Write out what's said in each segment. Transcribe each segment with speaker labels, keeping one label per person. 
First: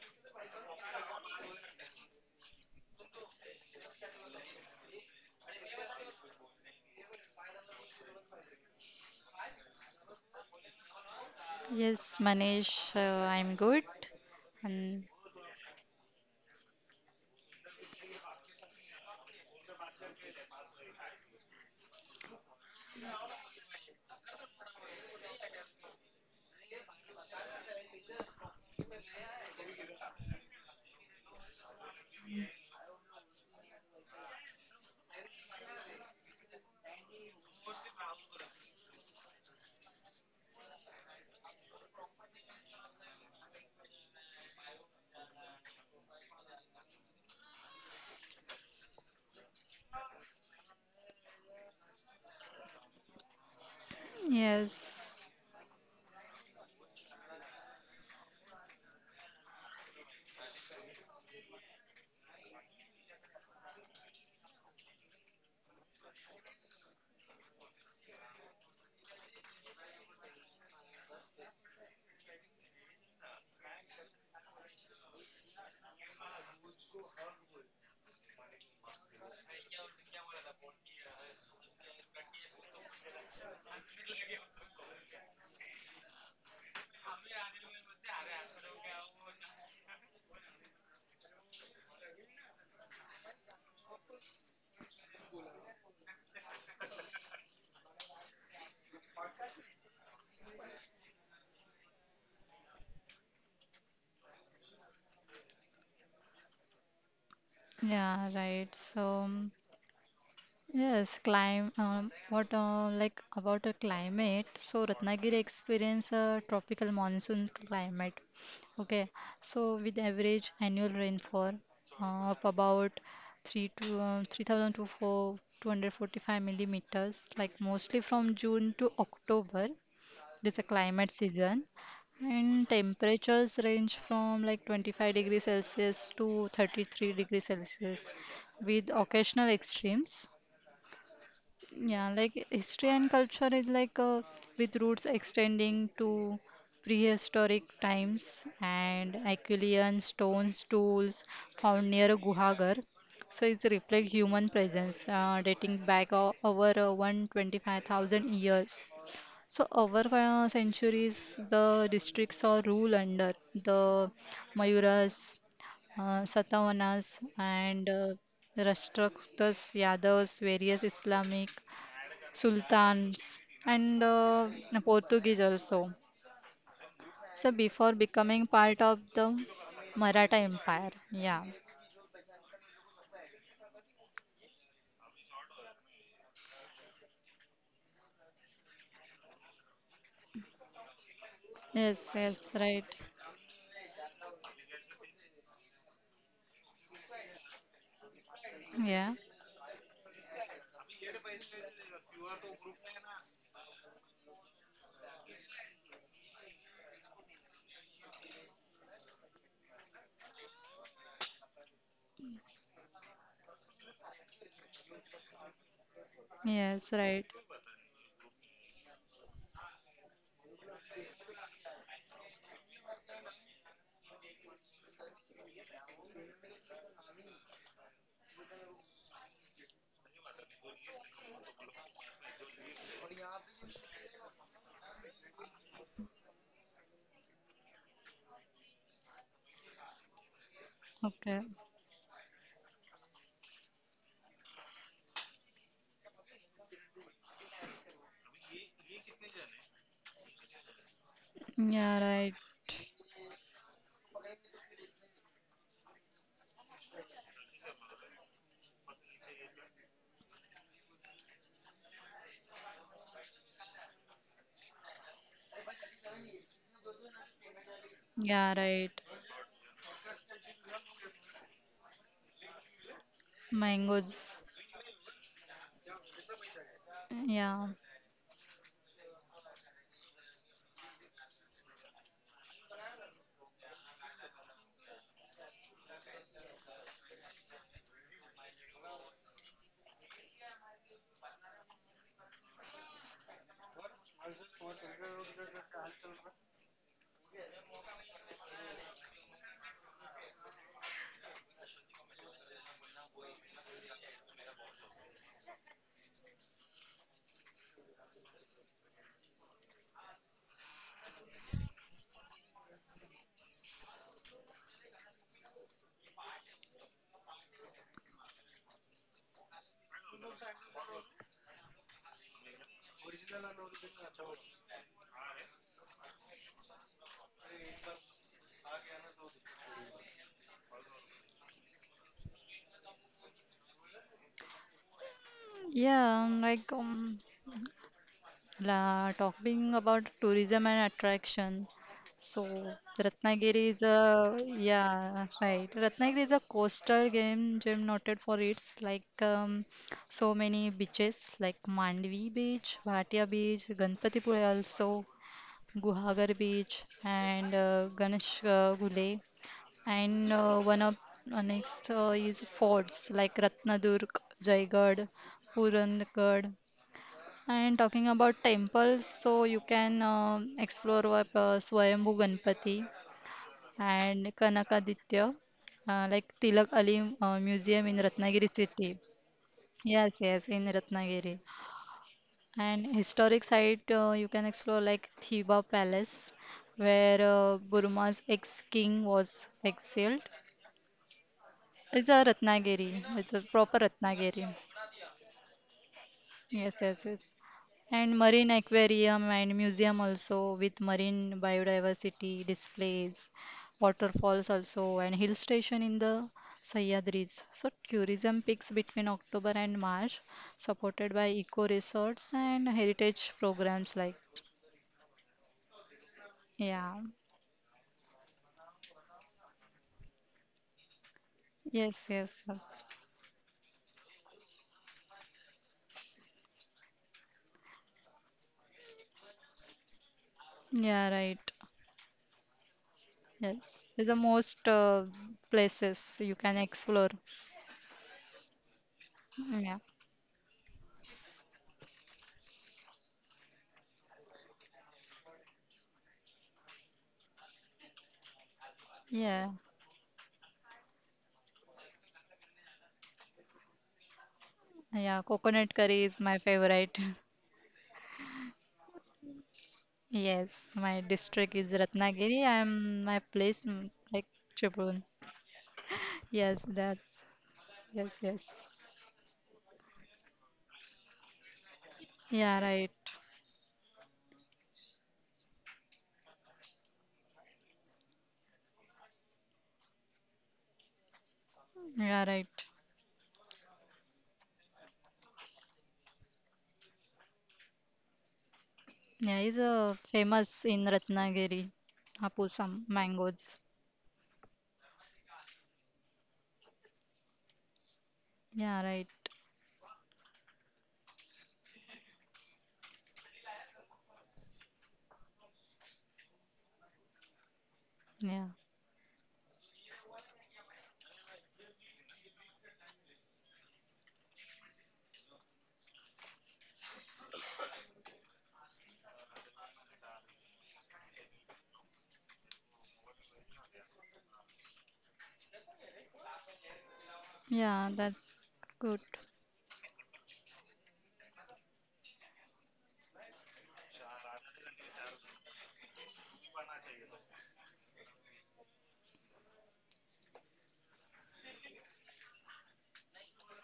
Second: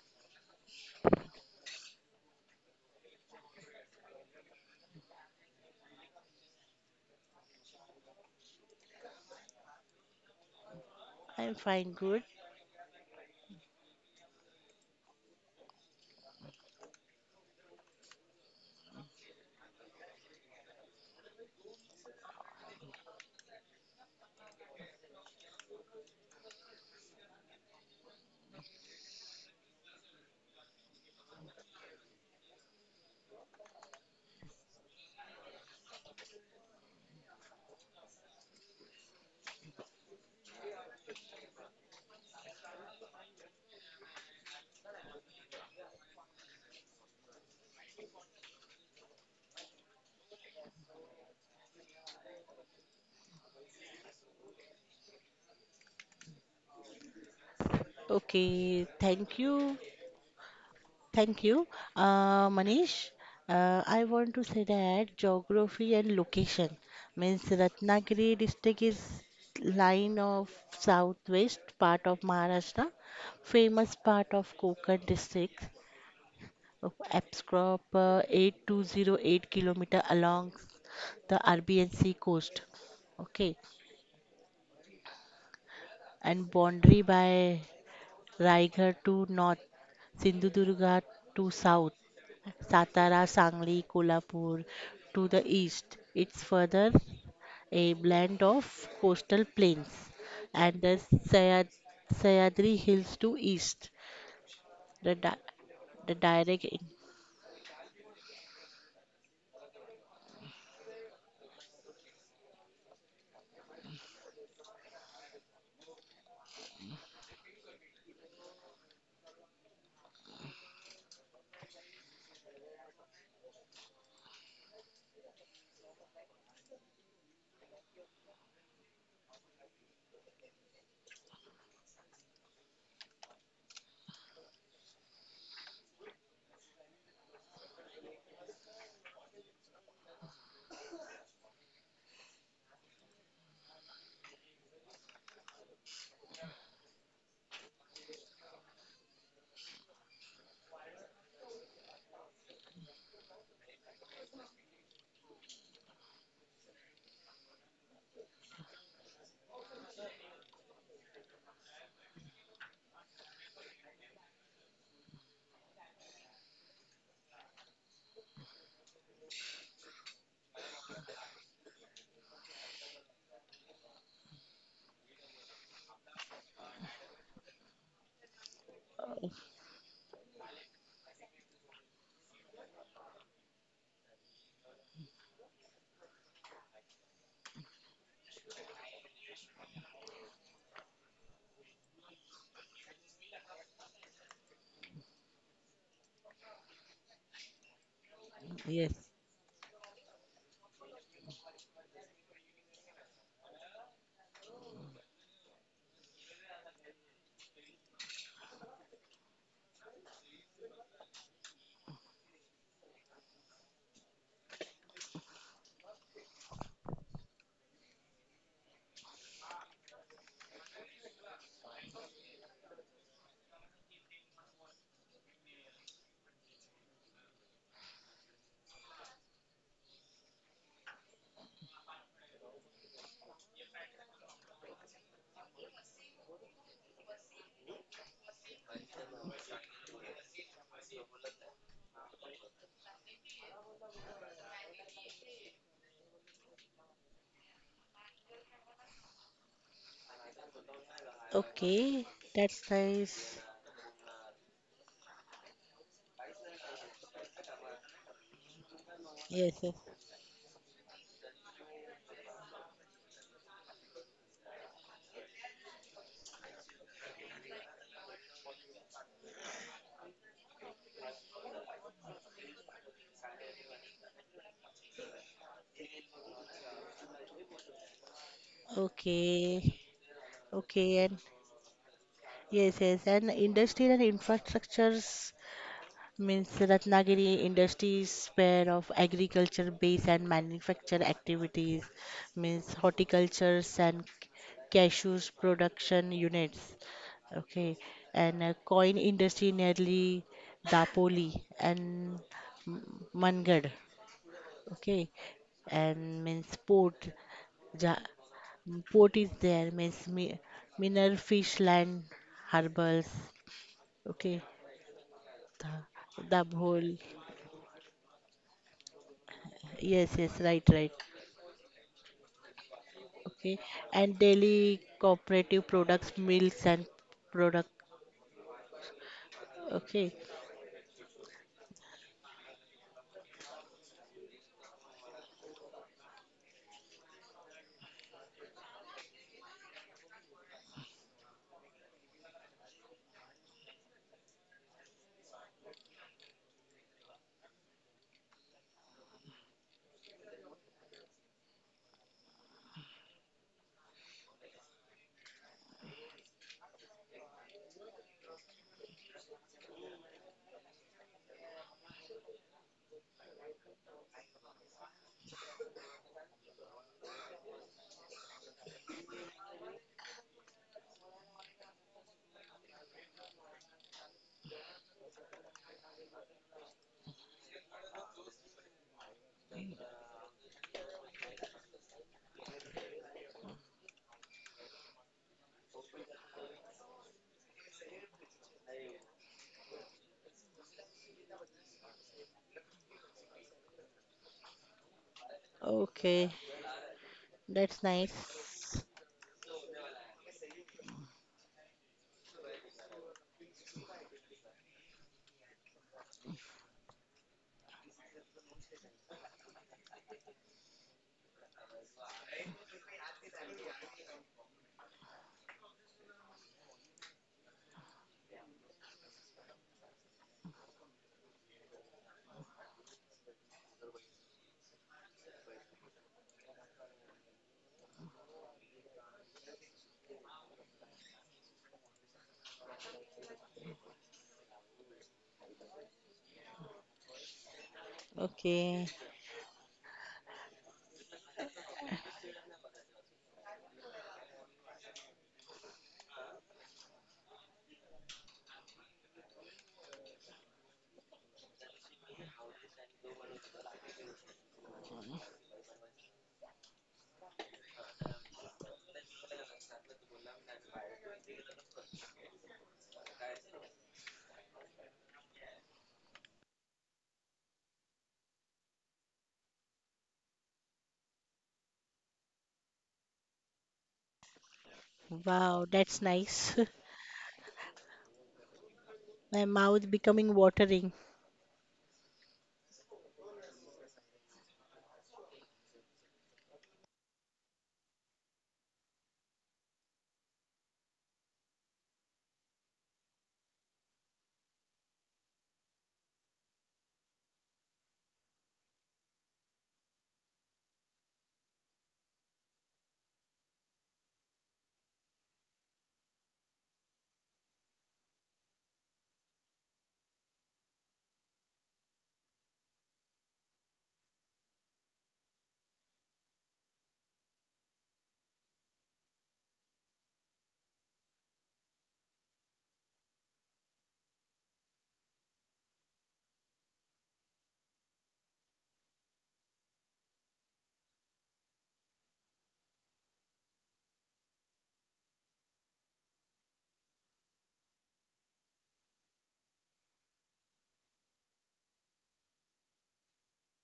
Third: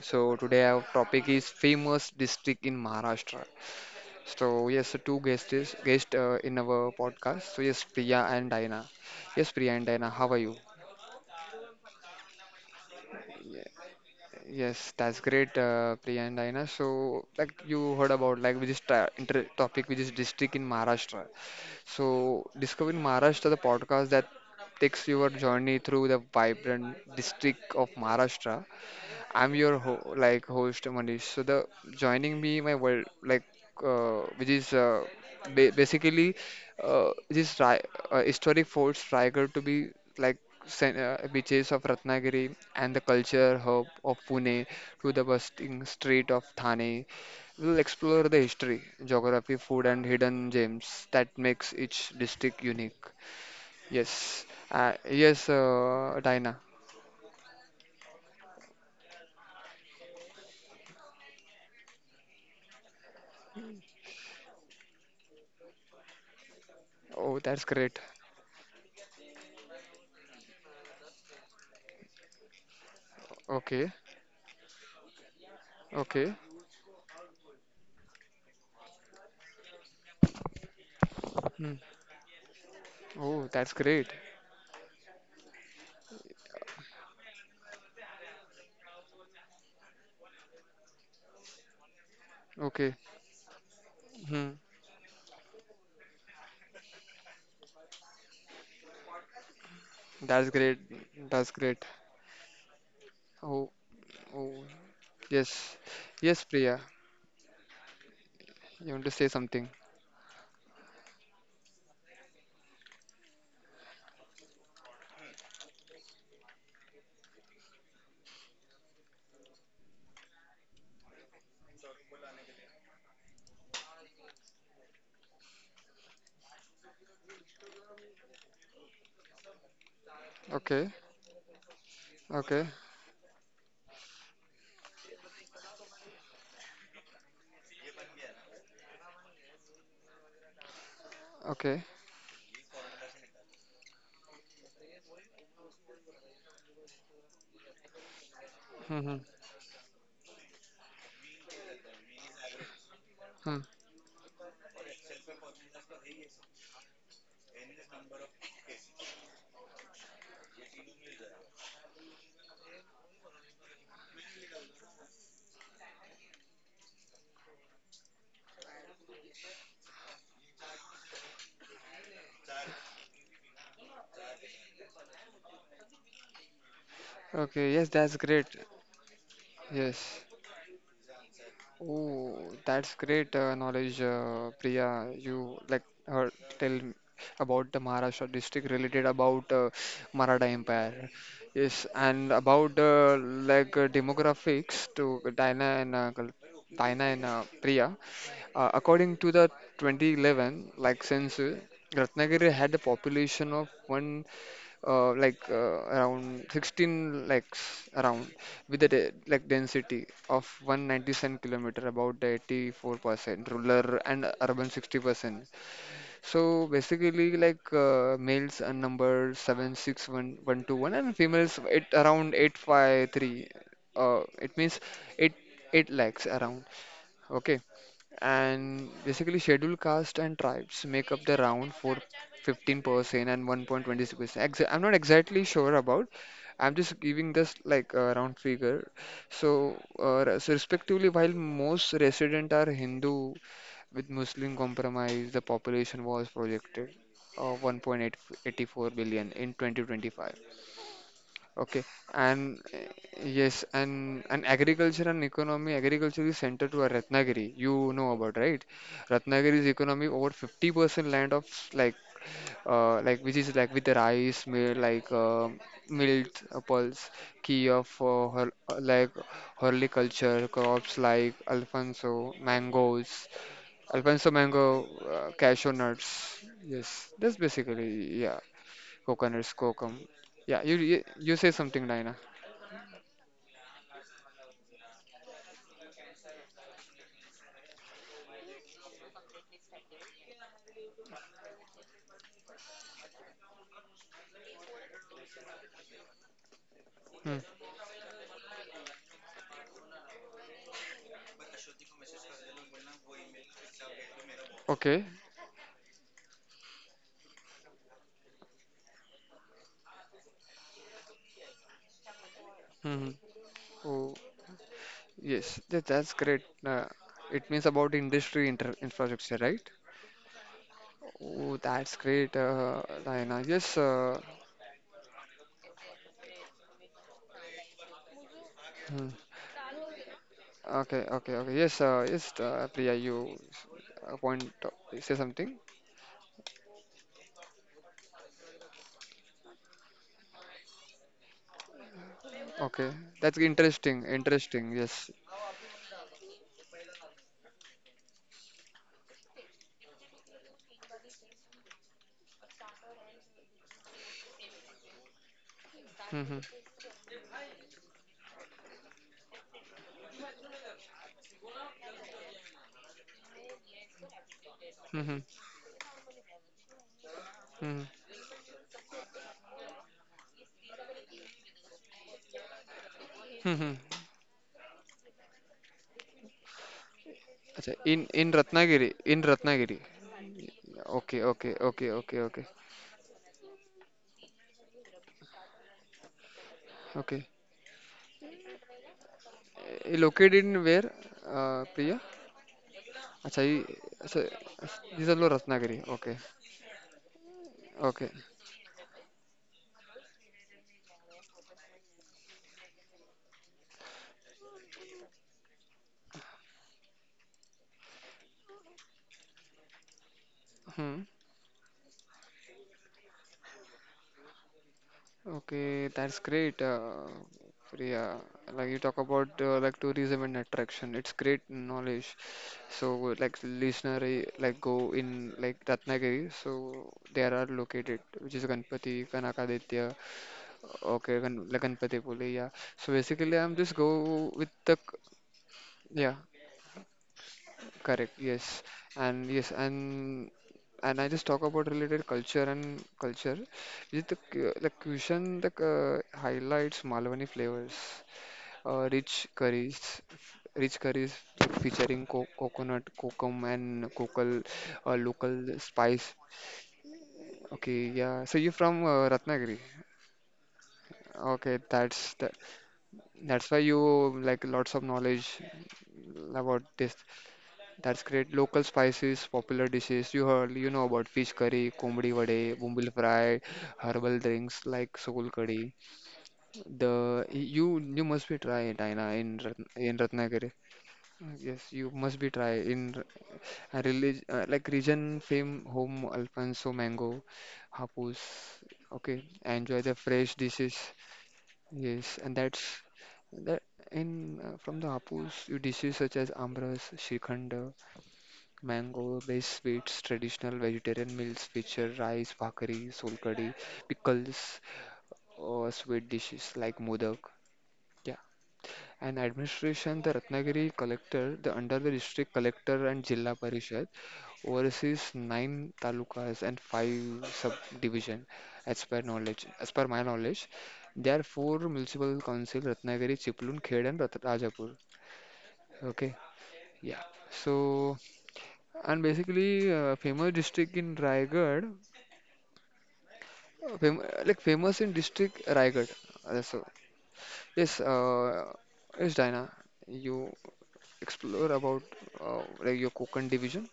Speaker 1: So, today our topic is famous district in Maharashtra. So, yes, so two guests guest in our podcast. So, yes, Priya and Diana. Yes, Priya and Diana, how are you?
Speaker 2: I'm fine,
Speaker 3: Yes,
Speaker 2: good.
Speaker 3: Manish, I'm good.
Speaker 1: Yes,
Speaker 3: And
Speaker 1: that's great, Priya and Diana. So, like you heard about, like which is topic, which is district in Maharashtra. So, discovering Maharashtra, the podcast that takes your journey through the vibrant district of Maharashtra. I'm your ho like host Manish. So the joining me my world like which is ba basically this ri historic forts Raigad to be like beaches of Ratnagiri and the culture hub of Pune to the bustling street of Thane. We'll explore the history, geography, food, and hidden gems that makes each district unique. Yes,
Speaker 3: yes,
Speaker 1: yes, Diana.
Speaker 2: Okay, thank you. Thank you, Manish. I want to say that geography and location
Speaker 1: Oh,
Speaker 2: means
Speaker 1: that's great.
Speaker 2: Ratnagiri district is line of southwest part of Maharashtra,
Speaker 1: Okay,
Speaker 2: famous part of Konkan district,
Speaker 1: okay.
Speaker 2: of approx 8,208 kilometer along the
Speaker 1: Hmm.
Speaker 2: Rbnc coast.
Speaker 1: Oh,
Speaker 2: Okay,
Speaker 1: that's great.
Speaker 2: and boundary by Raigad to north, Sindhudurga to south,
Speaker 1: Okay.
Speaker 2: Satara, Sangli,
Speaker 1: Hmm.
Speaker 2: Kolhapur to the east. It's further a blend of coastal plains
Speaker 1: That's great.
Speaker 2: and the
Speaker 1: That's
Speaker 2: Sayad-
Speaker 1: great.
Speaker 2: Sayadri hills to
Speaker 1: Oh,
Speaker 2: east.
Speaker 1: oh.
Speaker 2: The, di-
Speaker 1: Yes.
Speaker 2: the
Speaker 1: Yes,
Speaker 2: direct,
Speaker 1: Priya.
Speaker 2: in-
Speaker 3: yeah, right.
Speaker 1: You want to say
Speaker 3: So,
Speaker 1: something?
Speaker 3: yes, climb. What like about the climate? So, Ratnagiri experience a tropical monsoon climate. Okay, so with average annual rainfall of about 3,000 to 4,245 millimeters, like mostly from June to October. It's a
Speaker 1: Okay.
Speaker 3: climate season,
Speaker 1: Okay.
Speaker 3: and temperatures range from like 25 degrees Celsius to 33 degrees Celsius with occasional extremes.
Speaker 1: Okay.
Speaker 3: Yeah, like history and culture is like with roots extending to prehistoric times
Speaker 1: Hmm, hmm,
Speaker 3: and Aquilian stones tools found near Guhagar. So
Speaker 1: hmm.
Speaker 3: it's reflect human presence dating back over 125,000 years. So over centuries, the districts are ruled under the Mayuras, Satavahanas, and Rashtrakutas, Yadavas, various Islamic sultans, and Portuguese also. So
Speaker 1: Okay. Yes,
Speaker 3: before
Speaker 1: that's great.
Speaker 3: becoming part of the
Speaker 1: Yes.
Speaker 3: Maratha Empire, yeah,
Speaker 1: Oh, that's great knowledge, Priya. You like uh, tell about the Maharashtra district related about Maratha Empire. Yes,
Speaker 3: yes,
Speaker 1: and
Speaker 3: yes,
Speaker 1: about
Speaker 3: right,
Speaker 1: like demographics to Diana and Priya.
Speaker 2: Yes.
Speaker 1: According
Speaker 3: yeah,
Speaker 1: to the 2011 like census, Ratnagiri had a population of one like around 16 lakhs around with a de like density of 197-kilometer about 84% rural and urban 60%. So
Speaker 3: yes,
Speaker 1: basically
Speaker 3: right,
Speaker 1: like males are number 761,121 and females it around 853. It means 8 8 lakhs around. Okay, and basically scheduled caste and tribes make up the round for 15% and 1.26%. I'm not exactly sure about. I'm just giving this like a round figure. So, so respectively, while
Speaker 3: okay,
Speaker 1: most resident are Hindu with Muslim compromise, the population was projected of 1.884 billion in 2025. Okay,
Speaker 2: Okay,
Speaker 3: yeah, right,
Speaker 1: and
Speaker 2: that's nice.
Speaker 1: yes, and agriculture and economy. Agriculture is centered to our Ratnagiri. You know about, right?
Speaker 2: Yes,
Speaker 1: Ratnagiri's
Speaker 2: yes.
Speaker 1: economy over 50% land of like like which is like with the rice mill like milk key of hor
Speaker 3: yeah, right,
Speaker 1: like horticulture crops like Alfonso mangoes,
Speaker 3: mangoes,
Speaker 1: Alfonso mango, cashew nuts. Yes, that's
Speaker 3: yeah.
Speaker 1: basically, yeah. Coconuts,
Speaker 2: Okay,
Speaker 1: cocum. Yeah, you you
Speaker 2: okay, and
Speaker 1: you say something, Dina.
Speaker 2: yes, yes, and industrial and infrastructures means Ratnagiri industries span of agriculture base and manufacture activities means horticultures and cashews production units.
Speaker 1: Hmm.
Speaker 2: Okay. And coin industry nearly Dapoli and Mangad. Okay.
Speaker 1: Okay.
Speaker 2: And means port ja, port is there means mineral fish land
Speaker 1: Hmm.
Speaker 2: harbors.
Speaker 1: Oh,
Speaker 2: Okay.
Speaker 1: yes. That's
Speaker 2: the,
Speaker 1: great.
Speaker 2: the whole
Speaker 1: It means about industry inter infrastructure, right?
Speaker 2: Yes, yes, right, right.
Speaker 1: Oh, that's great, Diana.
Speaker 2: Okay.
Speaker 1: Yes.
Speaker 2: And daily cooperative products, milks and product.
Speaker 1: Hmm.
Speaker 2: Okay.
Speaker 1: Okay. Okay. Okay. Yes. Yes. Priya, you point say something.
Speaker 3: Yeah, like talking about tourism and attraction. So
Speaker 1: Okay. That's
Speaker 3: Ratnagiri is a
Speaker 1: interesting. Interesting. Yes.
Speaker 3: yeah, right. Ratnagiri is a coastal game gem noted for its like so many beaches like Mandvi Beach, Bhatia Beach, Ganpatipure also,
Speaker 1: Hmm.
Speaker 3: Guhagar Beach, and Ganesh Gule. And one of next is forts like Ratnadurg,
Speaker 1: Hmm. Hmm.
Speaker 3: Jaigarh, Purangarh,
Speaker 1: Hmm.
Speaker 3: and talking about temples, so you can explore what, Swayambhu Ganpati
Speaker 1: Hmm.
Speaker 3: and Kanakaditya, like Tilak Ali
Speaker 1: अच्छा,
Speaker 3: Museum
Speaker 1: in
Speaker 3: in
Speaker 1: in
Speaker 3: Ratnagiri
Speaker 1: Ratnagiri,
Speaker 3: city.
Speaker 1: in Ratnagiri.
Speaker 3: Yes, yes, in
Speaker 1: Okay,
Speaker 3: Ratnagiri.
Speaker 1: okay, okay, okay, okay,
Speaker 3: And historic site you can explore like Thiba Palace,
Speaker 1: okay.
Speaker 3: where Burma's ex-king was
Speaker 1: Eh,
Speaker 3: exiled.
Speaker 1: located in where, Priya?
Speaker 3: It's a Ratnagiri.
Speaker 1: अच्छा.
Speaker 3: It's a
Speaker 1: ये.
Speaker 3: proper
Speaker 1: अच्छा.
Speaker 3: Ratnagiri.
Speaker 1: He's a Ratnagiri. Okay.
Speaker 2: Okay.
Speaker 3: Yes, yes, yes.
Speaker 2: That's
Speaker 1: Okay.
Speaker 3: And marine
Speaker 2: nice.
Speaker 3: aquarium and museum also with marine biodiversity displays, waterfalls also, and hill station in the Sahyadris. So tourism peaks between October and March,
Speaker 1: Hmm.
Speaker 3: supported by eco resorts and heritage programs like
Speaker 1: Okay, that's great.
Speaker 3: yeah.
Speaker 1: Priya, like you talk about like tourism and attraction. It's great knowledge.
Speaker 3: Yes, yes,
Speaker 1: So
Speaker 3: yes.
Speaker 1: like listener, like go in like Ratnagiri. So there are located which is Ganpati, Kanakaditya. Okay,
Speaker 3: Yeah, right.
Speaker 1: Ganpati Pule. Yeah. So basically, I'm just go
Speaker 3: Yes. There's the
Speaker 1: with the
Speaker 3: most
Speaker 1: yeah.
Speaker 3: places you can explore.
Speaker 1: Correct, yes.
Speaker 2: Okay.
Speaker 1: And yes,
Speaker 3: Mm, yeah.
Speaker 1: and I just talk about related culture and culture. Is the cuisine that highlights Malwani flavors, uh, rich
Speaker 3: Yeah.
Speaker 1: curries, rich curries featuring co coconut, kokum, and cocal,
Speaker 3: Yeah.
Speaker 1: local
Speaker 3: Coconut
Speaker 1: spice.
Speaker 3: curry is my favorite.
Speaker 1: Okay, yeah. So you're from Ratnagiri.
Speaker 3: Yes, my
Speaker 1: Okay,
Speaker 3: district is
Speaker 1: that's that.
Speaker 3: Ratnagiri I'm my
Speaker 1: That's why
Speaker 3: place
Speaker 1: you
Speaker 3: like
Speaker 1: like lots of
Speaker 3: Chibrun.
Speaker 1: knowledge about
Speaker 3: Yes,
Speaker 1: this.
Speaker 3: that's
Speaker 1: That's
Speaker 3: yes,
Speaker 1: great.
Speaker 3: yes.
Speaker 1: Local spices, popular dishes. You heard, you know about fish curry, kombdi vade,
Speaker 3: Yeah,
Speaker 1: bumbil
Speaker 3: right.
Speaker 1: fry, herbal drinks like soul
Speaker 2: Wow,
Speaker 1: curry.
Speaker 2: that's nice.
Speaker 1: The you must be try it, Aina, in
Speaker 2: My mouth becoming
Speaker 1: Ratnagiri.
Speaker 2: watering.
Speaker 1: Yes, you must be
Speaker 3: Yeah,
Speaker 1: try
Speaker 3: right.
Speaker 1: in a relig like region fame home Alfonso mango, hapus. Okay,
Speaker 3: Yeah, is
Speaker 1: enjoy the fresh
Speaker 3: famous
Speaker 1: dishes.
Speaker 3: in Ratnagiri.
Speaker 1: Yes, and that's
Speaker 3: Hapusam
Speaker 1: that
Speaker 3: mangoes.
Speaker 1: in from the hapus, you dishes such as amras, shrikhand.
Speaker 3: Yeah, right.
Speaker 1: Mango-based sweets, traditional vegetarian meals feature rice, bhakri, solkadi, pickles, or sweet dishes like modak. Yeah.
Speaker 3: Yeah.
Speaker 1: And administration, the Ratnagiri collector, the under the district collector and Jilla Parishad, oversees nine talukas and five subdivision. As per knowledge, as per my knowledge, there are four municipal council: Ratnagiri, Chiplun, Khed, and Rajapur. Okay. Yeah. So.
Speaker 3: Yeah, that's
Speaker 1: And
Speaker 3: good.
Speaker 1: basically, famous district in Raigad, fam like famous in district Raigad. So yes, yes, Diana, you explore about like your Konkan division,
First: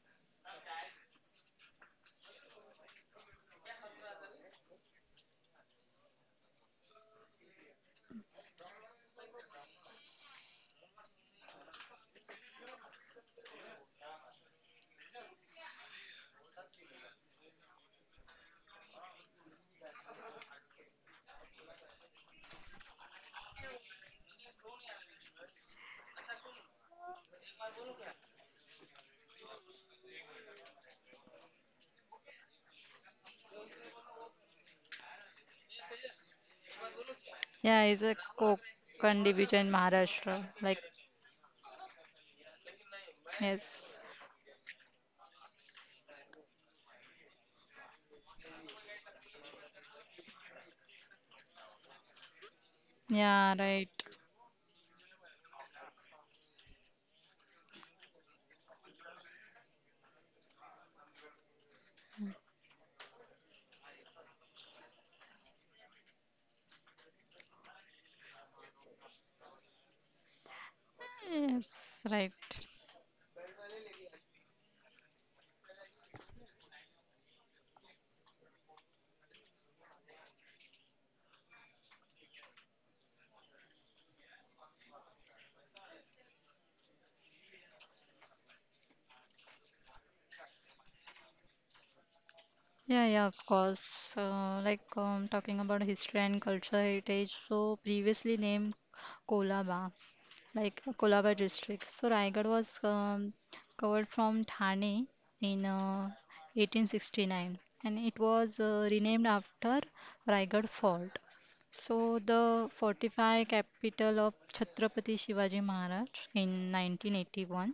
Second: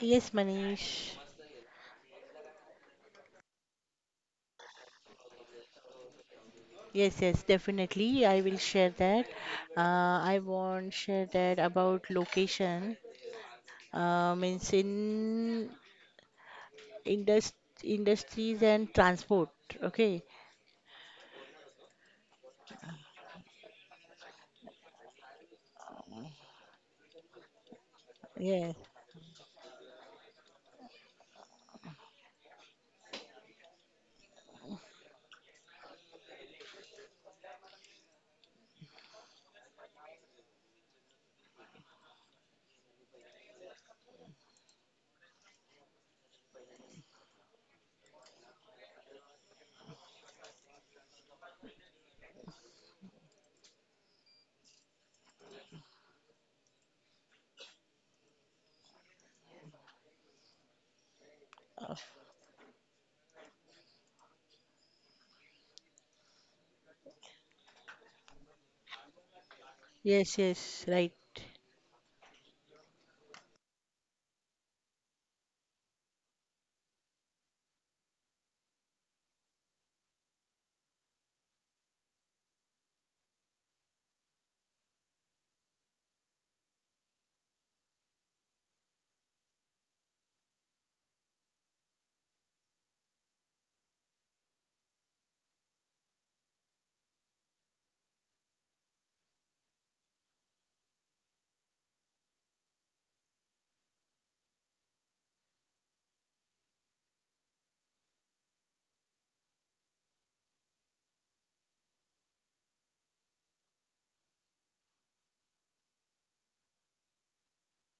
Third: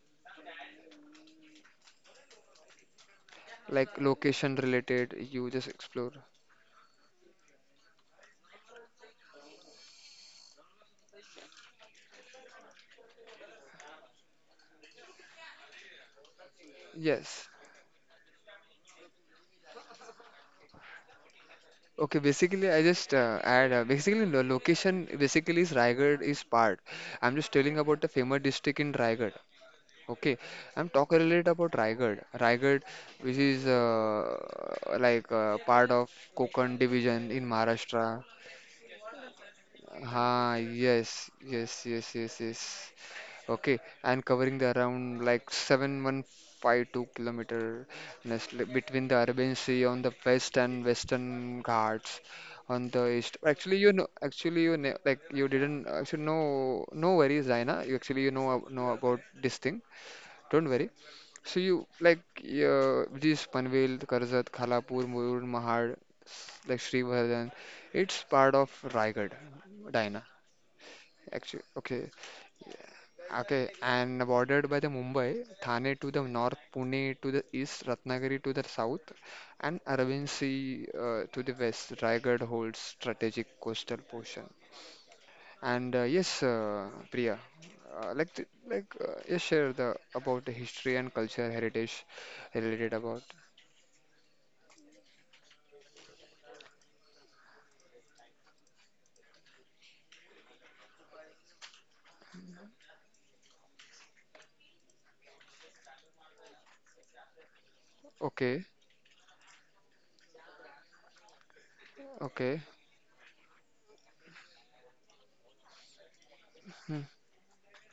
Speaker 2: Yes, Manish.
Speaker 1: like location related. You just explore.
Speaker 2: Yes, yes, definitely. I will share that. Uh, I want share that about location. Means in indust
Speaker 1: Yes.
Speaker 2: industries and transport. Okay.
Speaker 1: Okay, basically I just add basically lo location basically is Raigad is part. I'm just telling about the famous
Speaker 2: Yeah.
Speaker 1: district in Raigad. Okay, I'm talking a little about Raigad. Raigad, which is like part of Konkan division in
Speaker 3: Yeah, it's a
Speaker 1: Maharashtra.
Speaker 3: Konkan division in Maharashtra.
Speaker 1: Ah,
Speaker 3: Like
Speaker 1: yes, yes, yes, yes, yes. Okay,
Speaker 3: yes.
Speaker 1: and covering the around like 7,152 kilometer between the Arabian Sea on the west and Western Ghats on the east.
Speaker 3: Yeah,
Speaker 1: Actually, you
Speaker 3: right.
Speaker 1: know, actually, you know, like you didn't actually know, no worries, Zaina. You actually, you know, know about this thing. Don't worry. So you like this Panvel, Karzat, Khalapur, Murud, Mahad, like Srivardhan. It's part of Raigad, Dina,
Speaker 2: Yes, yes, right.
Speaker 1: actually.
Speaker 3: Yes,
Speaker 1: Okay,
Speaker 3: right.
Speaker 1: okay, and bordered by the Mumbai, Thane to the north, Pune to the east, Ratnagiri to the south, and Aravalli to the west. Raigad holds strategic coastal portion. And yes, Priya, yes, share the about the history and cultural heritage related
Speaker 3: Yeah,
Speaker 1: about.
Speaker 3: yeah, of course. Like talking about history and culture heritage, so previously named Kolaba, like Kolaba district. So Raigad was covered from Thane in 1869 and it
Speaker 1: Okay,
Speaker 3: was renamed after Raigad Fort. So
Speaker 1: okay,
Speaker 3: the fortified capital of Chhatrapati Shivaji Maharaj in
Speaker 1: hmm,
Speaker 3: 1981.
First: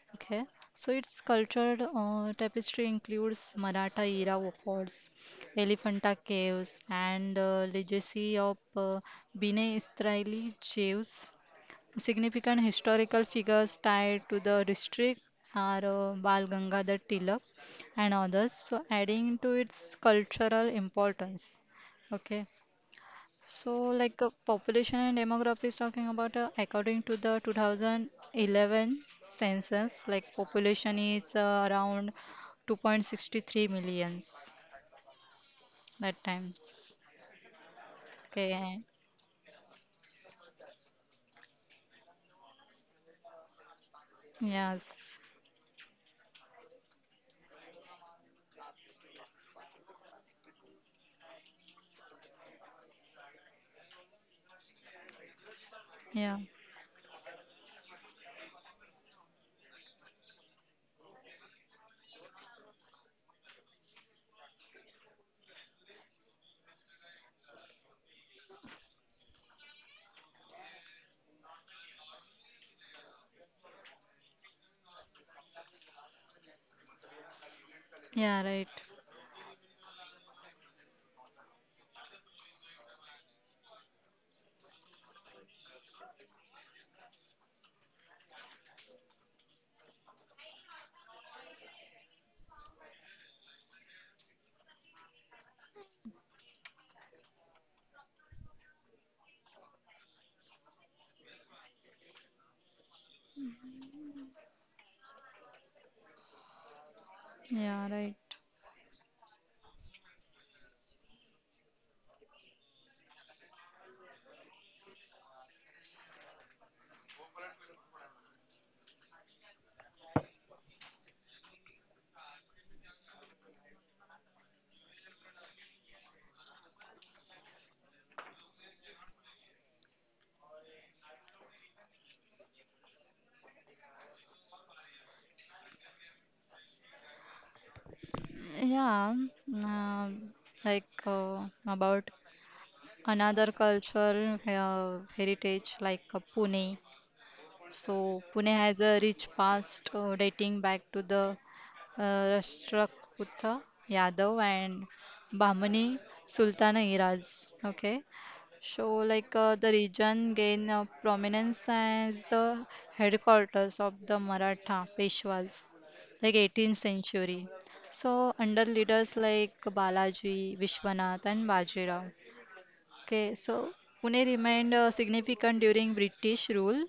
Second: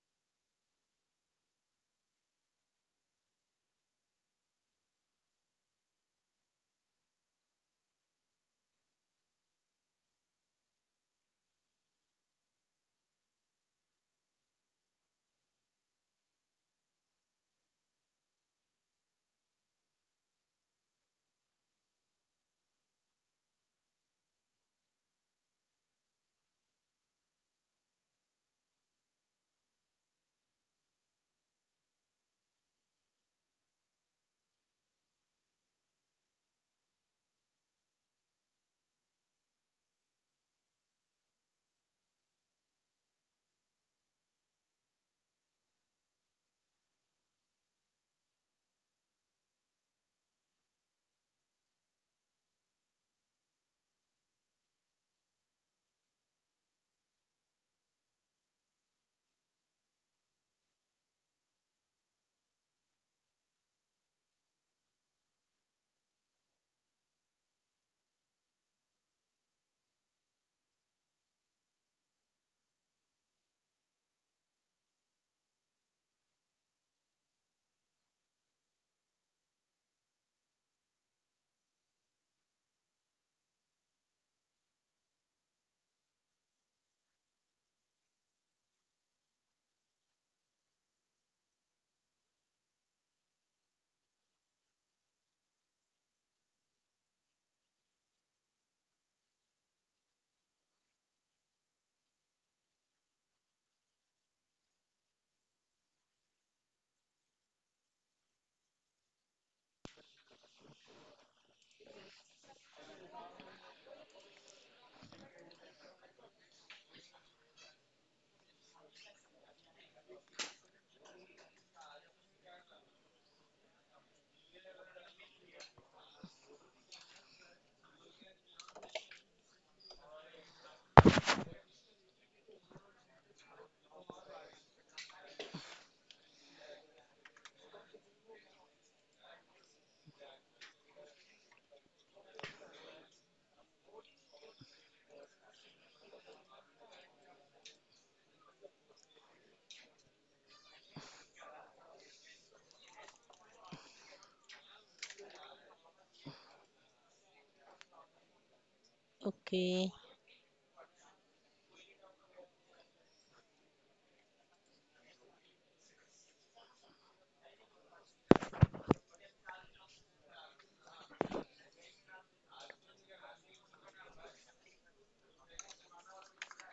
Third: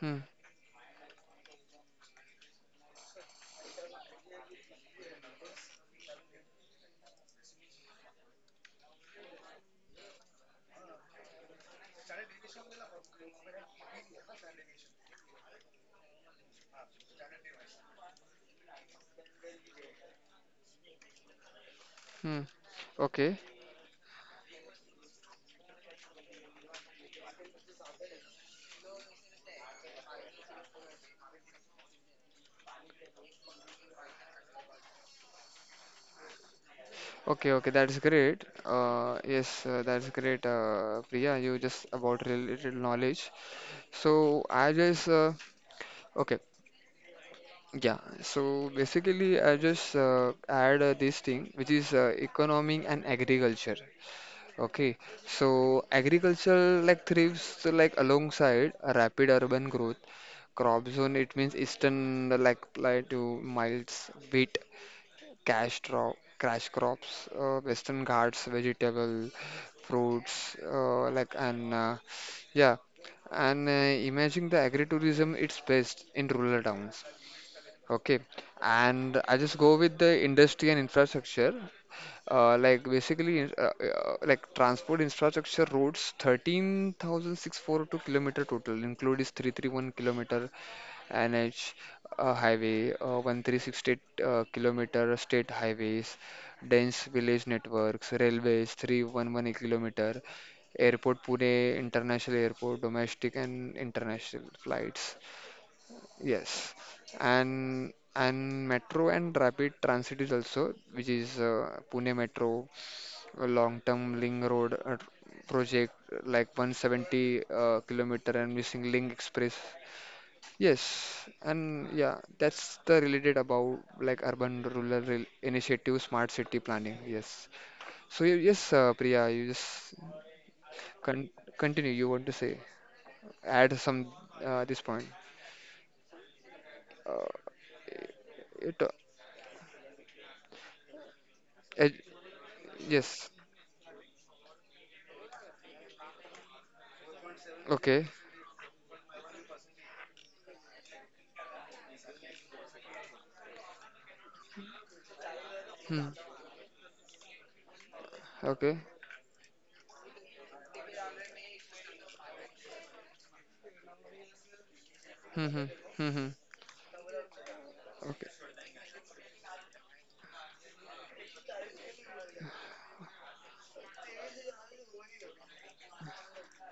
Speaker 1: hmm,
Speaker 3: Okay, so its cultured tapestry includes Maratha era forts, Elephanta caves, and legacy of Bine Israeli Jews. Significant historical figures tied to the district are Bal Gangadhar Tilak and others, so adding to its cultural importance. Okay,
Speaker 1: hmm. Okay,
Speaker 3: so, like population and demography is talking about, according to the 2011 census, like population is around 2.63 millions that times.
Speaker 1: okay, okay. That's great.
Speaker 3: Okay.
Speaker 1: Yes, that's great, Priya. You just about related knowledge. So I
Speaker 3: Yes.
Speaker 1: just okay, yeah. So basically, I just add this thing, which is economic and agriculture. Okay, so
Speaker 3: Yeah.
Speaker 1: agriculture like thrives like alongside a rapid urban growth. Crop zone it means eastern like to miles wheat, cash crops, western ghats, vegetable, fruits, like and yeah, and imagine the agritourism it's best in rural towns. Okay,
Speaker 3: Yeah. Right.
Speaker 1: and I just go with the industry and infrastructure. Like basically, like transport infrastructure roads, 13,642 kilometer total, include is 331-kilometer NH highway, 1,368 kilometer state highways, dense village networks, railways 311-kilometer, airport Pune International Airport, domestic and international flights. Yes,
Speaker 3: Yeah.
Speaker 1: and
Speaker 3: Right.
Speaker 1: and metro and rapid transit is also, which is Pune Metro, a long-term link road project like 170 kilometer and missing link express. Yes, and yeah, that's the related about like urban rural initiative, smart city planning. Yes. So yes, Priya, you just con continue. You want to say add some this point. Uh, it, uh,
Speaker 3: Yeah. um, like about
Speaker 1: ed-
Speaker 3: another
Speaker 1: yes.
Speaker 3: cultural heritage like Pune. So
Speaker 1: Okay.
Speaker 3: Pune has a rich past dating back to the Rashtrakuta Yadav and Bahmani
Speaker 1: Hmm.
Speaker 3: Sultana eras. Okay,
Speaker 1: Okay.
Speaker 3: so like the
Speaker 2: Okay,
Speaker 3: region gained prominence as the headquarters of the Maratha
Speaker 1: Hmm.
Speaker 3: Peshwas,
Speaker 1: Hmm. Hmm.
Speaker 3: like
Speaker 1: Hmm.
Speaker 3: 18th century. So
Speaker 1: Okay.
Speaker 3: under leaders like Balaji, Vishwanath, and Bajirao. Okay, so Pune remained significant during British rule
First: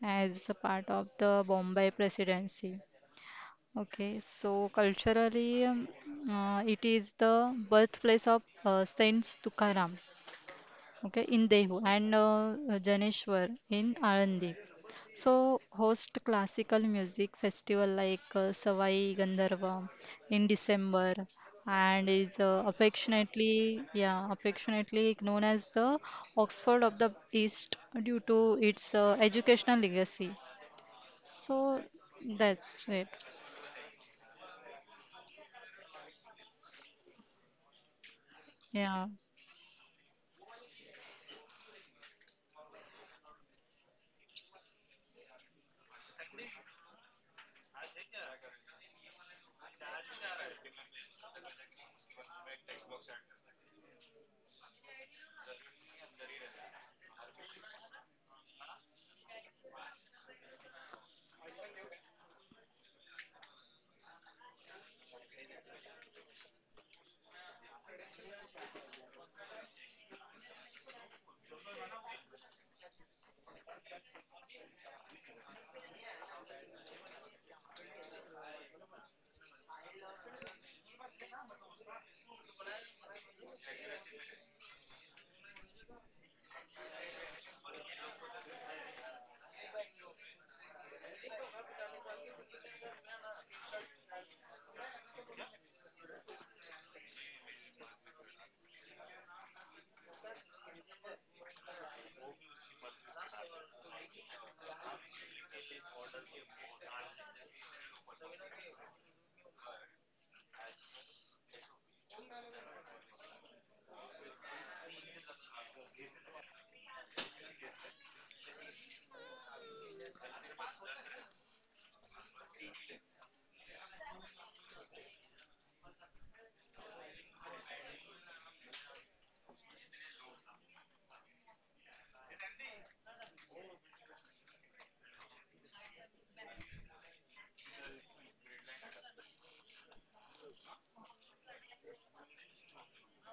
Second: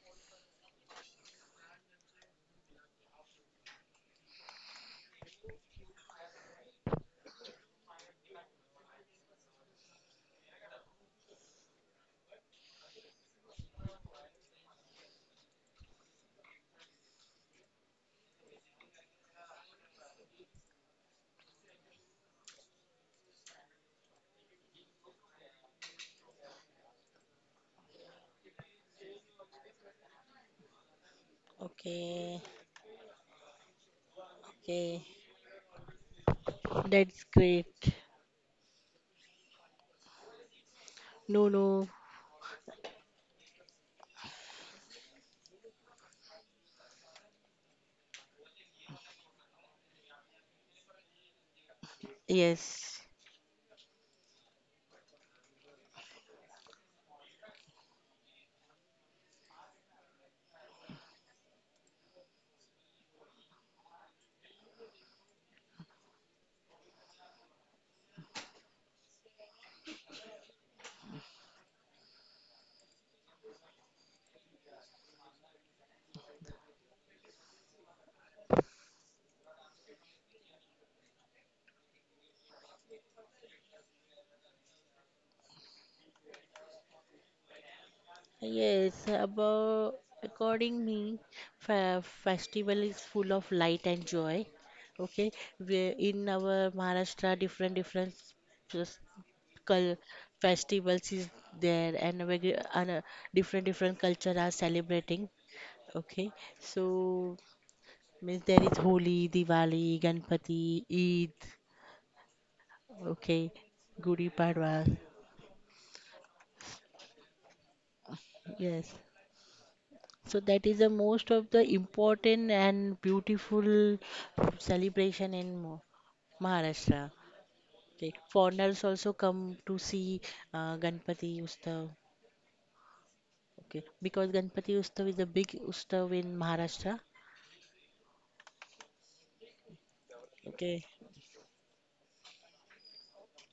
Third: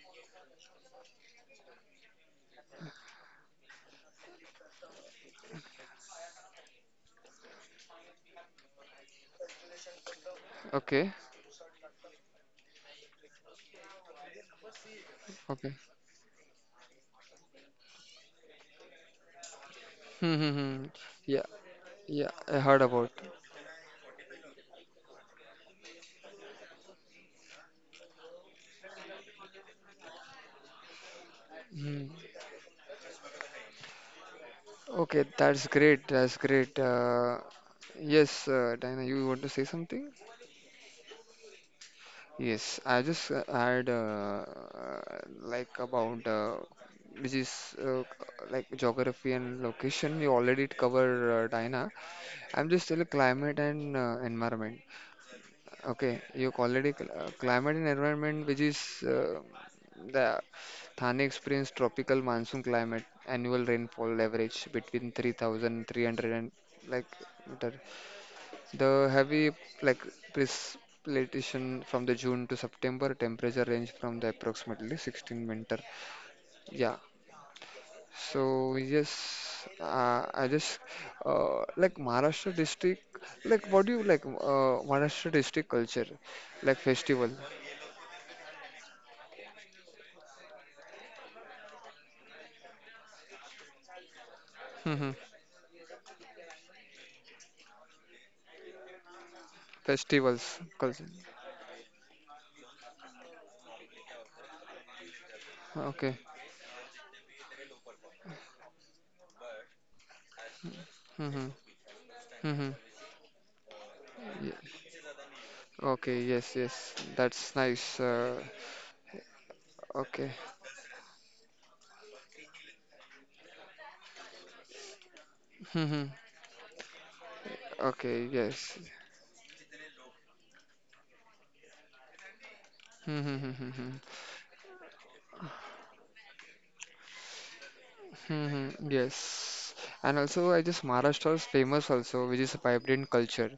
Speaker 3: as a part of the Bombay Presidency. Okay, so culturally, it is the birthplace of Saint Tukaram,
Speaker 1: Okay.
Speaker 3: okay, in Dehu and Janeshwar in Alandi. So
Speaker 1: Okay.
Speaker 3: host classical music festival like Savai Gandharva
Speaker 1: Hmm.
Speaker 3: in
Speaker 1: Hmm. Hmm.
Speaker 3: December
Speaker 1: Yeah.
Speaker 3: and is
Speaker 1: Yeah. I heard about.
Speaker 3: affectionately, yeah, affectionately known as the Oxford of the East due to its educational legacy. So
Speaker 1: Hmm.
Speaker 2: okay,
Speaker 3: that's it.
Speaker 2: okay.
Speaker 1: Okay. That's great. That's great.
Speaker 2: That's great.
Speaker 1: Yes,
Speaker 3: Yeah.
Speaker 1: Diana, you want to say something?
Speaker 2: No, no.
Speaker 1: Yes. I just had uh, like about which is like geography and location. You already covered, Diana. I'm just
Speaker 2: Yes,
Speaker 1: still climate and environment. Okay, you already climate and environment, which is the Thane experience tropical monsoon climate, annual rainfall average between 3,300 and like meter. The heavy like precipitation from the June to September, temperature range from the approximately 16 winter. Yeah. So yes, I just like Maharashtra district. Like, what do you like? Maharashtra district culture, like festival.
Speaker 2: yes. About according me, fa festival is full of light and joy.
Speaker 1: Mm-hmm.
Speaker 2: Okay, we in our Maharashtra, different different s- cul
Speaker 1: Festivals, culture.
Speaker 2: festivals is there, and we, and different different culture are celebrating.
Speaker 1: Okay.
Speaker 2: Okay, so means there is Holi, Diwali, Ganpati, Eid,
Speaker 1: Mm-hmm. Mm-hmm.
Speaker 2: okay, Gudi
Speaker 1: Yeah.
Speaker 2: Padwa.
Speaker 1: Okay. Yes. Yes. That's nice.
Speaker 2: Yes.
Speaker 1: Okay.
Speaker 2: So that is the most of the important and beautiful celebration in
Speaker 1: Mm-hmm.
Speaker 2: Maharashtra. Okay.
Speaker 1: Okay. Yes.
Speaker 2: Foreigners also come to see Ganpati Ustav.
Speaker 1: Mm-hmm, mm-hmm,
Speaker 2: Okay.
Speaker 1: mm-hmm.
Speaker 2: Because Ganpati Ustav is a big Ustav in Maharashtra.
Speaker 1: Hmm, yes. And also, I
Speaker 2: Okay.
Speaker 1: just Maharashtra is famous also, which is a vibrant culture,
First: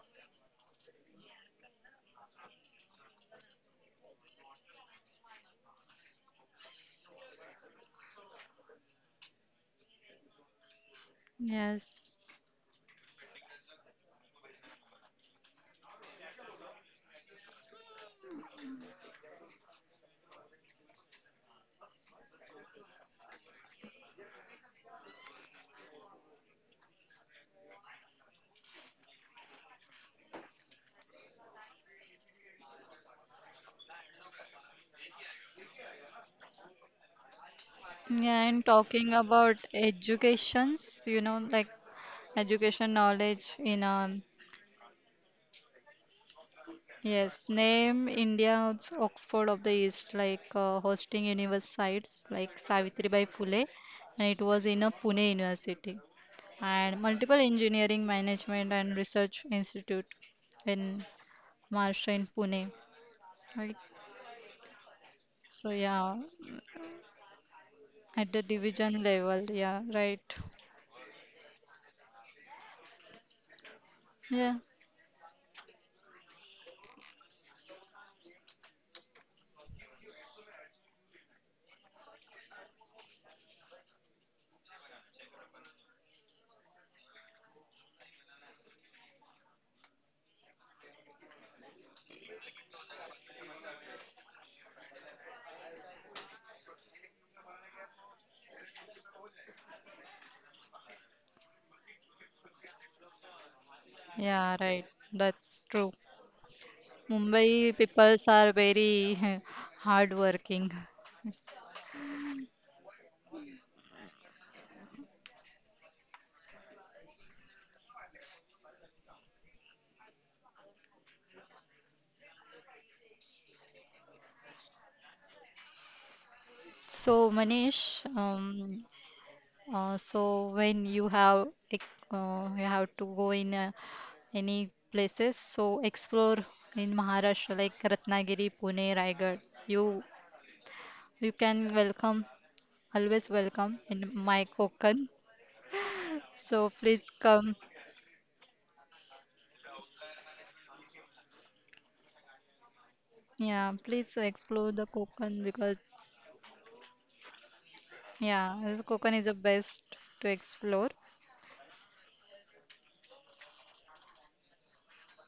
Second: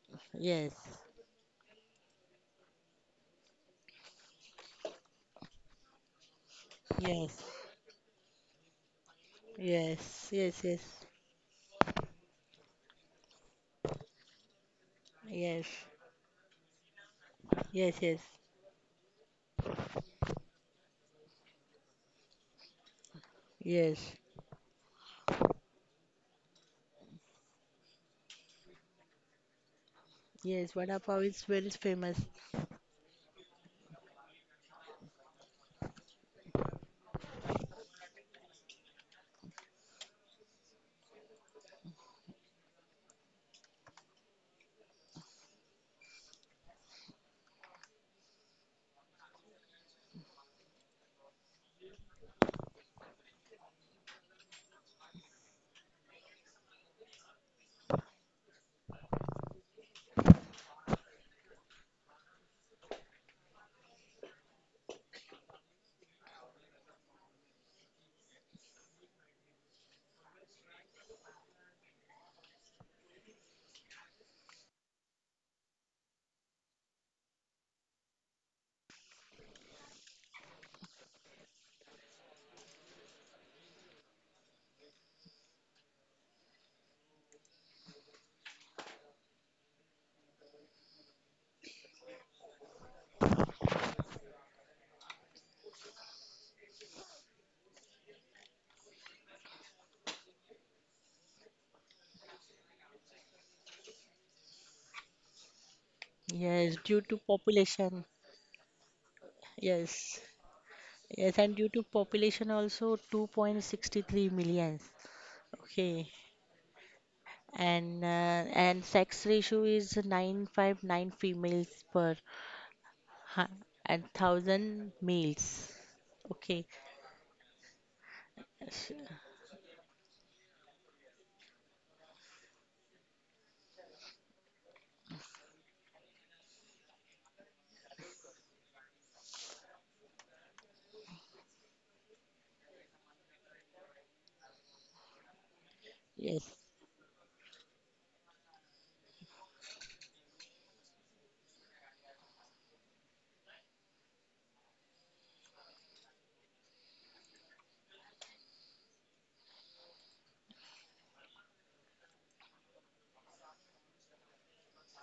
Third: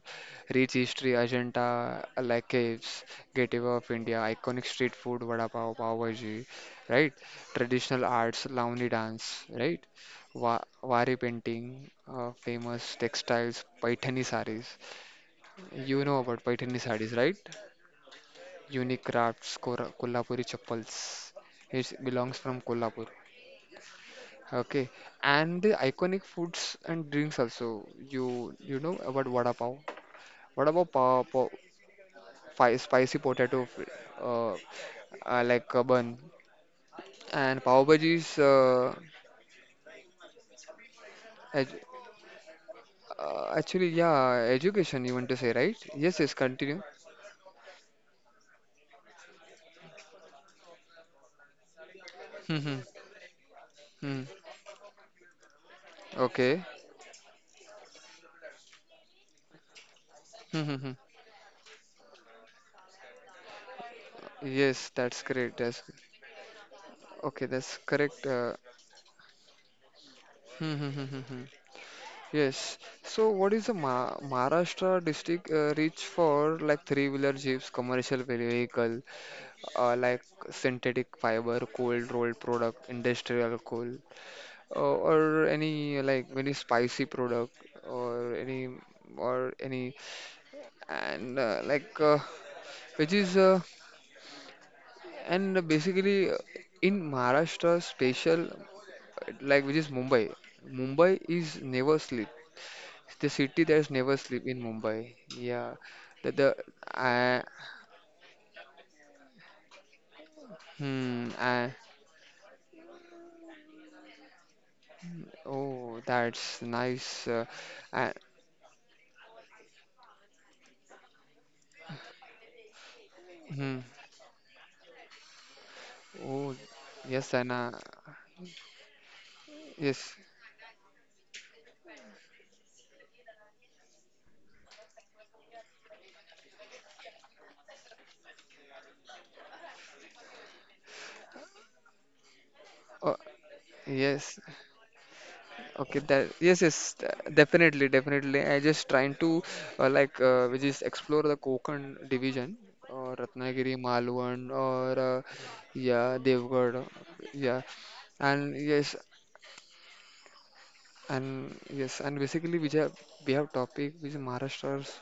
Speaker 1: rich
Speaker 2: Yes.
Speaker 1: history, Ajanta, like caves, Gateway of India, iconic street food, vada pav, pav bhaji, right?
Speaker 2: Yes.
Speaker 1: Traditional arts, Lavani dance, right?
Speaker 2: Yes.
Speaker 1: Wa
Speaker 2: Yes. Yes.
Speaker 1: Wari painting,
Speaker 3: Yes.
Speaker 1: famous textiles, Paithani sarees.
Speaker 2: Yes.
Speaker 1: You know about Paithani sarees, right?
Speaker 2: Yes. Yes.
Speaker 1: Unique crafts, Kolhapuri chappals. It belongs from Kolhapur.
Speaker 2: Yes.
Speaker 1: Okay, and the iconic foods and drinks also. You know about vada pav? Vada
Speaker 2: Yes,
Speaker 1: pav,
Speaker 2: vada pav is very famous.
Speaker 1: spicy potato, uh, like a bun, and pav bhaji is
Speaker 3: Yeah, and talking about educations, like
Speaker 1: edu
Speaker 3: education knowledge in
Speaker 1: actually, yeah, education you want to say, right? Yes, yes, continue.
Speaker 3: yes, name India's Oxford of the East, like hosting universe sites like
Speaker 1: Mm-hmm.
Speaker 3: Savitribai Phule, and
Speaker 1: Mm.
Speaker 3: it was in a Pune University,
Speaker 1: Okay.
Speaker 3: and multiple engineering management and research institute in
Speaker 1: Mm-hmm.
Speaker 3: Maharashtra in Pune. Right.
Speaker 1: Yes, that's
Speaker 3: So
Speaker 1: great. That's
Speaker 3: yeah,
Speaker 1: okay. That's
Speaker 3: at the
Speaker 1: correct.
Speaker 3: division level, yeah, right.
Speaker 1: Yes. So, what is the Ma
Speaker 3: Yeah,
Speaker 1: Maharashtra district reach for like three-wheeler jeeps, commercial vehicle, like synthetic fiber, cold rolled product, industrial coal, or any like any spicy product, or any or any and like which is and basically in Maharashtra special like which is Mumbai. Mumbai is never sleep. The city that's never
Speaker 3: yeah,
Speaker 1: sleep in
Speaker 3: right.
Speaker 1: Mumbai.
Speaker 3: That's true.
Speaker 1: Yeah. The
Speaker 2: Yes, due to
Speaker 1: I.
Speaker 3: Mumbai
Speaker 2: population.
Speaker 3: peoples are very
Speaker 2: Yes.
Speaker 3: hardworking.
Speaker 1: Hmm.
Speaker 2: Yes, and due
Speaker 1: I.
Speaker 2: to population also 2.63 million.
Speaker 1: Oh,
Speaker 2: Okay.
Speaker 1: that's nice.
Speaker 2: And uh,
Speaker 1: I.
Speaker 2: and sex ratio is 959 females per hu-
Speaker 1: Hmm.
Speaker 2: and 1000 males.
Speaker 1: Oh,
Speaker 2: Okay.
Speaker 1: yes,
Speaker 3: So
Speaker 1: Anna.
Speaker 3: Manish,
Speaker 2: S-
Speaker 3: So
Speaker 1: Yes.
Speaker 3: when you have you have to go in any places, so explore in Maharashtra like Ratnagiri, Pune, Raigad. You you can welcome always
Speaker 1: Oh,
Speaker 3: welcome in my
Speaker 1: yes.
Speaker 3: Konkan.
Speaker 1: Okay, that.
Speaker 2: Yes.
Speaker 3: So
Speaker 1: Yes, yes,
Speaker 3: please come,
Speaker 1: definitely, definitely I just trying to like we just explore the Konkan division or
Speaker 3: yeah,
Speaker 1: Ratnagiri
Speaker 3: please explore
Speaker 1: Malwan
Speaker 3: the
Speaker 1: or
Speaker 3: Konkan because
Speaker 1: yeah, Devgarh, yeah,
Speaker 3: yeah, this
Speaker 1: and
Speaker 3: Konkan
Speaker 1: yes.
Speaker 3: is the best to explore.
Speaker 1: And yes, and basically we have topic which is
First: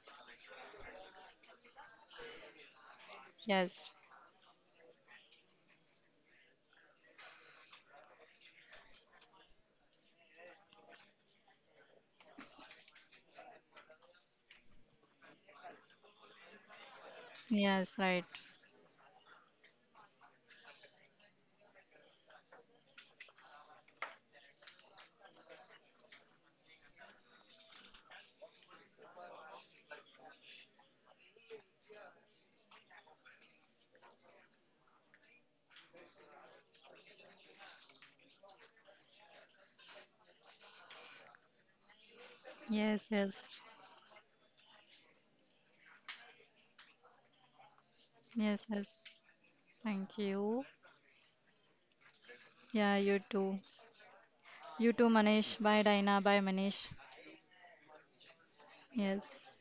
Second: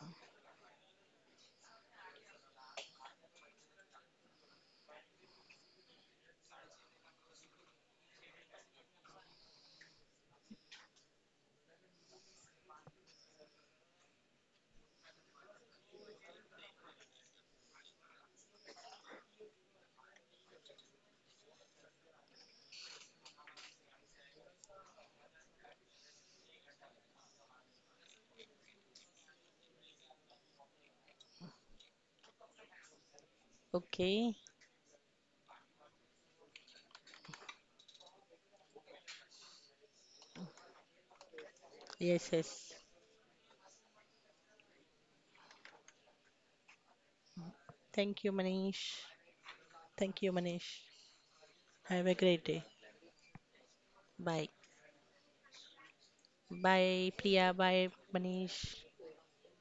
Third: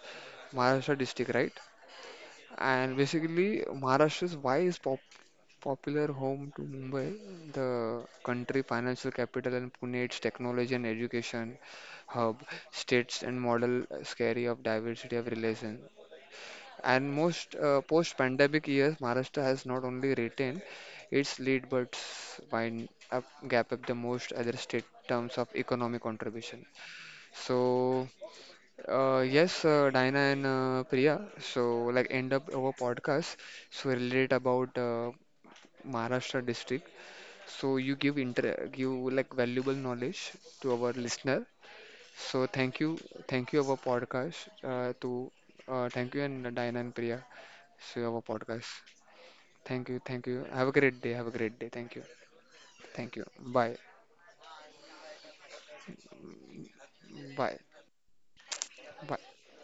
Speaker 1: Maharashtra district, right? And basically
Speaker 3: Yes,
Speaker 1: Maharashtra's why is popular home to Mumbai, the country financial capital and Pune its technology and education hub, states and model scary of diversity of relation. And most
Speaker 3: yes, right.
Speaker 1: post-pandemic years, Maharashtra has not only retained its lead but wind up gap up the most other state terms of economic contribution. So, yes, Diana and Priya, so like end up our podcast. So relate
Speaker 2: Okay.
Speaker 1: about Maharashtra district. So you give inter give like valuable knowledge to our listener.
Speaker 2: Yes,
Speaker 1: So
Speaker 2: yes.
Speaker 3: Yes,
Speaker 1: thank you
Speaker 3: yes,
Speaker 1: our podcast, to, thank you and Diana and Priya. So
Speaker 2: Thank
Speaker 1: our
Speaker 2: you,
Speaker 1: podcast.
Speaker 3: yes, yes.
Speaker 2: Manish.
Speaker 1: Thank you,
Speaker 3: Thank
Speaker 2: Thank
Speaker 1: thank
Speaker 2: you,
Speaker 1: you.
Speaker 3: you.
Speaker 1: Have a
Speaker 2: Manish.
Speaker 1: great day. Have a great day. Thank you,
Speaker 2: Have a great day.
Speaker 3: Yeah,
Speaker 1: thank
Speaker 3: you
Speaker 1: you.
Speaker 3: too.
Speaker 1: Bye,
Speaker 2: Bye.
Speaker 3: You too, Manish. Bye, Dina. Bye, Manish.
Speaker 2: Bye,
Speaker 1: bye,
Speaker 2: Priya. Bye, Manish.
Speaker 1: bye.
Speaker 3: Yes.